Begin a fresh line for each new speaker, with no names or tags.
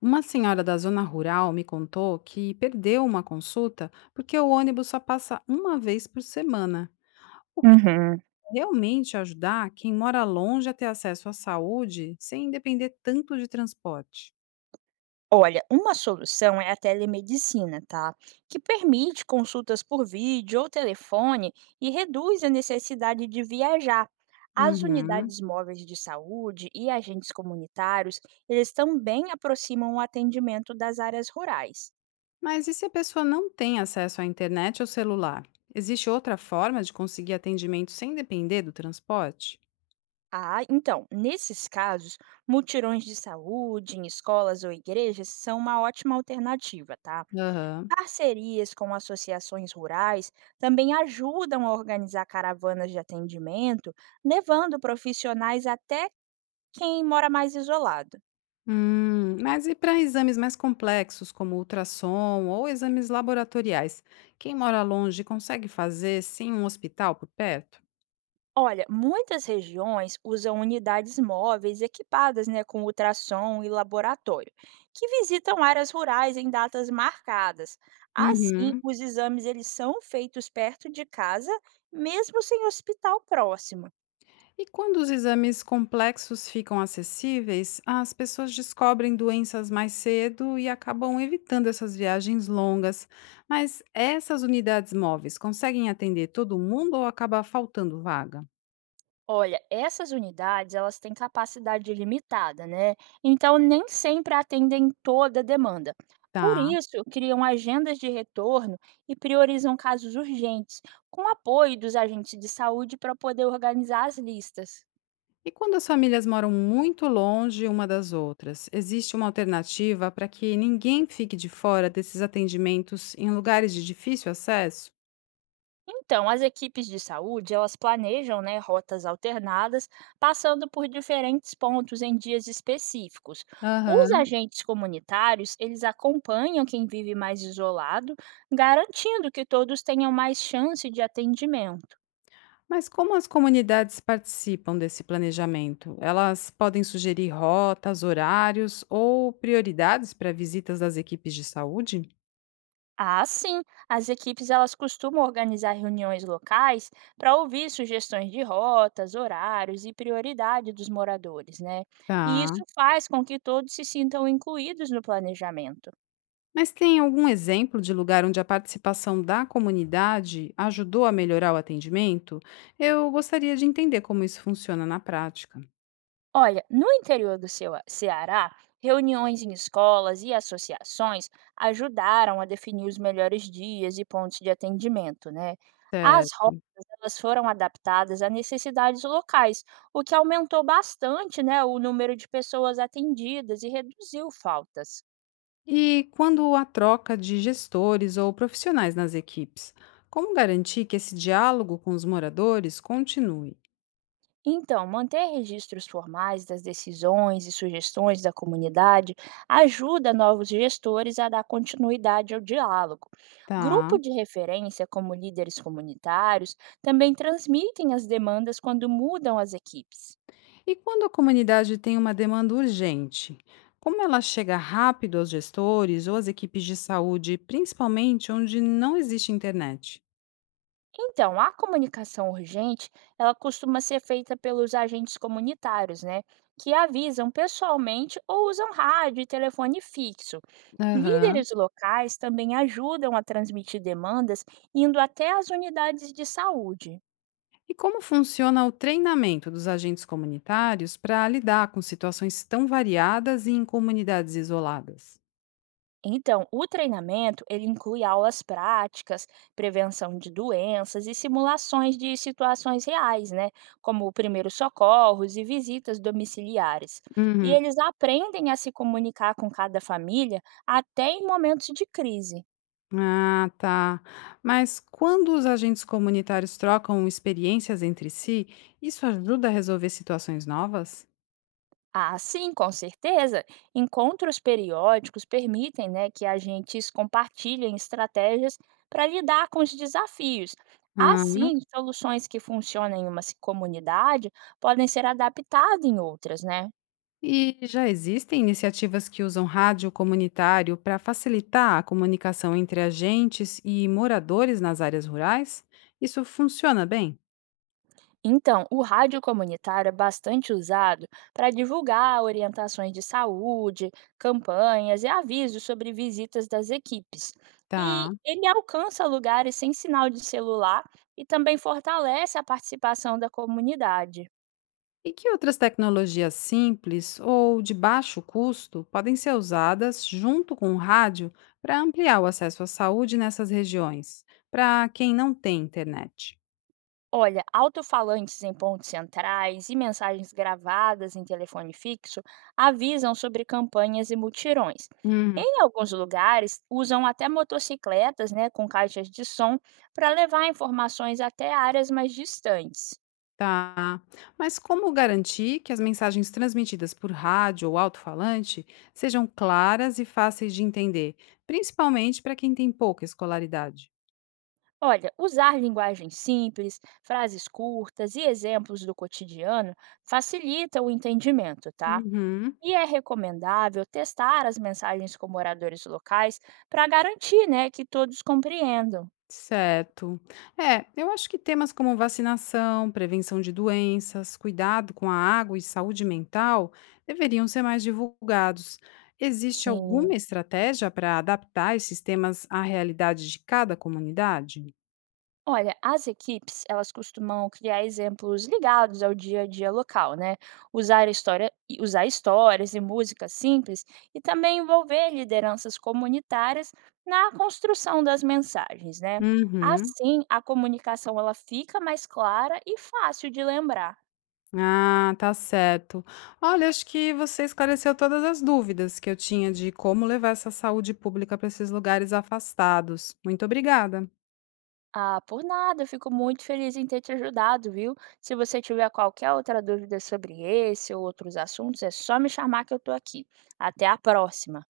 Uma senhora da zona rural me contou que perdeu uma consulta porque o ônibus só passa uma vez por semana, o que
Uhum.
realmente ajudar quem mora longe a ter acesso à saúde sem depender tanto de transporte.
Olha, uma solução é a telemedicina, tá? Que permite consultas por vídeo ou telefone e reduz a necessidade de viajar. As
Uhum.
unidades móveis de saúde e agentes comunitários, eles também aproximam o atendimento das áreas rurais.
Mas e se a pessoa não tem acesso à internet ou celular? Existe outra forma de conseguir atendimento sem depender do transporte?
Ah, então, nesses casos, mutirões de saúde em escolas ou igrejas são uma ótima alternativa, tá?
Aham.
Parcerias com associações rurais também ajudam a organizar caravanas de atendimento, levando profissionais até quem mora mais isolado.
Mas e para exames mais complexos, como ultrassom ou exames laboratoriais? Quem mora longe consegue fazer sem um hospital por perto?
Olha, muitas regiões usam unidades móveis equipadas, né, com ultrassom e laboratório, que visitam áreas rurais em datas marcadas. Assim,
Uhum.
os exames eles são feitos perto de casa, mesmo sem hospital próximo.
E quando os exames complexos ficam acessíveis, as pessoas descobrem doenças mais cedo e acabam evitando essas viagens longas. Mas essas unidades móveis conseguem atender todo mundo ou acaba faltando vaga?
Olha, essas unidades, elas têm capacidade limitada, né? Então, nem sempre atendem toda a demanda. Por
Tá.
isso, criam agendas de retorno e priorizam casos urgentes, com apoio dos agentes de saúde para poder organizar as listas.
E quando as famílias moram muito longe uma das outras, existe uma alternativa para que ninguém fique de fora desses atendimentos em lugares de difícil acesso?
Então, as equipes de saúde, elas planejam, né, rotas alternadas, passando por diferentes pontos em dias específicos. Os
Aham.
agentes comunitários, eles acompanham quem vive mais isolado, garantindo que todos tenham mais chance de atendimento.
Mas como as comunidades participam desse planejamento? Elas podem sugerir rotas, horários ou prioridades para visitas das equipes de saúde?
Ah, sim, as equipes elas costumam organizar reuniões locais para ouvir sugestões de rotas, horários e prioridade dos moradores, né? E
Tá.
isso faz com que todos se sintam incluídos no planejamento.
Mas tem algum exemplo de lugar onde a participação da comunidade ajudou a melhorar o atendimento? Eu gostaria de entender como isso funciona na prática.
Olha, no interior do seu Ceará, reuniões em escolas e associações ajudaram a definir os melhores dias e pontos de atendimento, né? As rotas
Certo.
elas foram adaptadas a necessidades locais, o que aumentou bastante, né, o número de pessoas atendidas e reduziu faltas.
E quando a troca de gestores ou profissionais nas equipes, como garantir que esse diálogo com os moradores continue?
Então, manter registros formais das decisões e sugestões da comunidade ajuda novos gestores a dar continuidade ao diálogo.
Tá.
Grupo de referência, como líderes comunitários, também transmitem as demandas quando mudam as equipes.
E quando a comunidade tem uma demanda urgente, como ela chega rápido aos gestores ou às equipes de saúde, principalmente onde não existe internet?
Então, a comunicação urgente, ela costuma ser feita pelos agentes comunitários, né, que avisam pessoalmente ou usam rádio e telefone fixo.
Aham.
Líderes locais também ajudam a transmitir demandas, indo até as unidades de saúde.
E como funciona o treinamento dos agentes comunitários para lidar com situações tão variadas e em comunidades isoladas?
Então, o treinamento ele inclui aulas práticas, prevenção de doenças e simulações de situações reais, né? Como primeiros socorros e visitas domiciliares. E
Uhum.
eles aprendem a se comunicar com cada família até em momentos de crise.
Ah, tá. Mas quando os agentes comunitários trocam experiências entre si, isso ajuda a resolver situações novas?
Ah, sim, com certeza. Encontros periódicos permitem, né, que agentes compartilhem estratégias para lidar com os desafios.
Ah,
Assim, soluções que funcionam em uma comunidade podem ser adaptadas em outras, né?
e já existem iniciativas que usam rádio comunitário para facilitar a comunicação entre agentes e moradores nas áreas rurais? Isso funciona bem?
Então, o rádio comunitário é bastante usado para divulgar orientações de saúde, campanhas e avisos sobre visitas das equipes.
Tá.
E ele alcança lugares sem sinal de celular e também fortalece a participação da comunidade.
E que outras tecnologias simples ou de baixo custo podem ser usadas junto com o rádio para ampliar o acesso à saúde nessas regiões, para quem não tem internet?
Olha, alto-falantes em pontos centrais e mensagens gravadas em telefone fixo avisam sobre campanhas e mutirões.
Hum,
Em alguns lugares, usam até motocicletas, né, com caixas de som para levar informações até áreas mais distantes.
tá. Mas como garantir que as mensagens transmitidas por rádio ou alto-falante sejam claras e fáceis de entender, principalmente para quem tem pouca escolaridade?
Olha, usar linguagem simples, frases curtas e exemplos do cotidiano facilita o entendimento, tá?
Uhum.
E é recomendável testar as mensagens com moradores locais para garantir, né, que todos compreendam.
Certo. É, eu acho que temas como vacinação, prevenção de doenças, cuidado com a água e saúde mental deveriam ser mais divulgados. Existe alguma
Sim.
estratégia para adaptar esses temas à realidade de cada comunidade?
Olha, as equipes, elas costumam criar exemplos ligados ao dia a dia local, né? Usar histórias e músicas simples e também envolver lideranças comunitárias na construção das mensagens, né?
Uhum.
Assim, a comunicação ela fica mais clara e fácil de lembrar.
Ah, tá certo. Olha, acho que você esclareceu todas as dúvidas que eu tinha de como levar essa saúde pública para esses lugares afastados. Muito obrigada.
Ah, por nada, eu fico muito feliz em ter te ajudado, viu? Se você tiver qualquer outra dúvida sobre esse ou outros assuntos, é só me chamar que eu tô aqui. Até a próxima!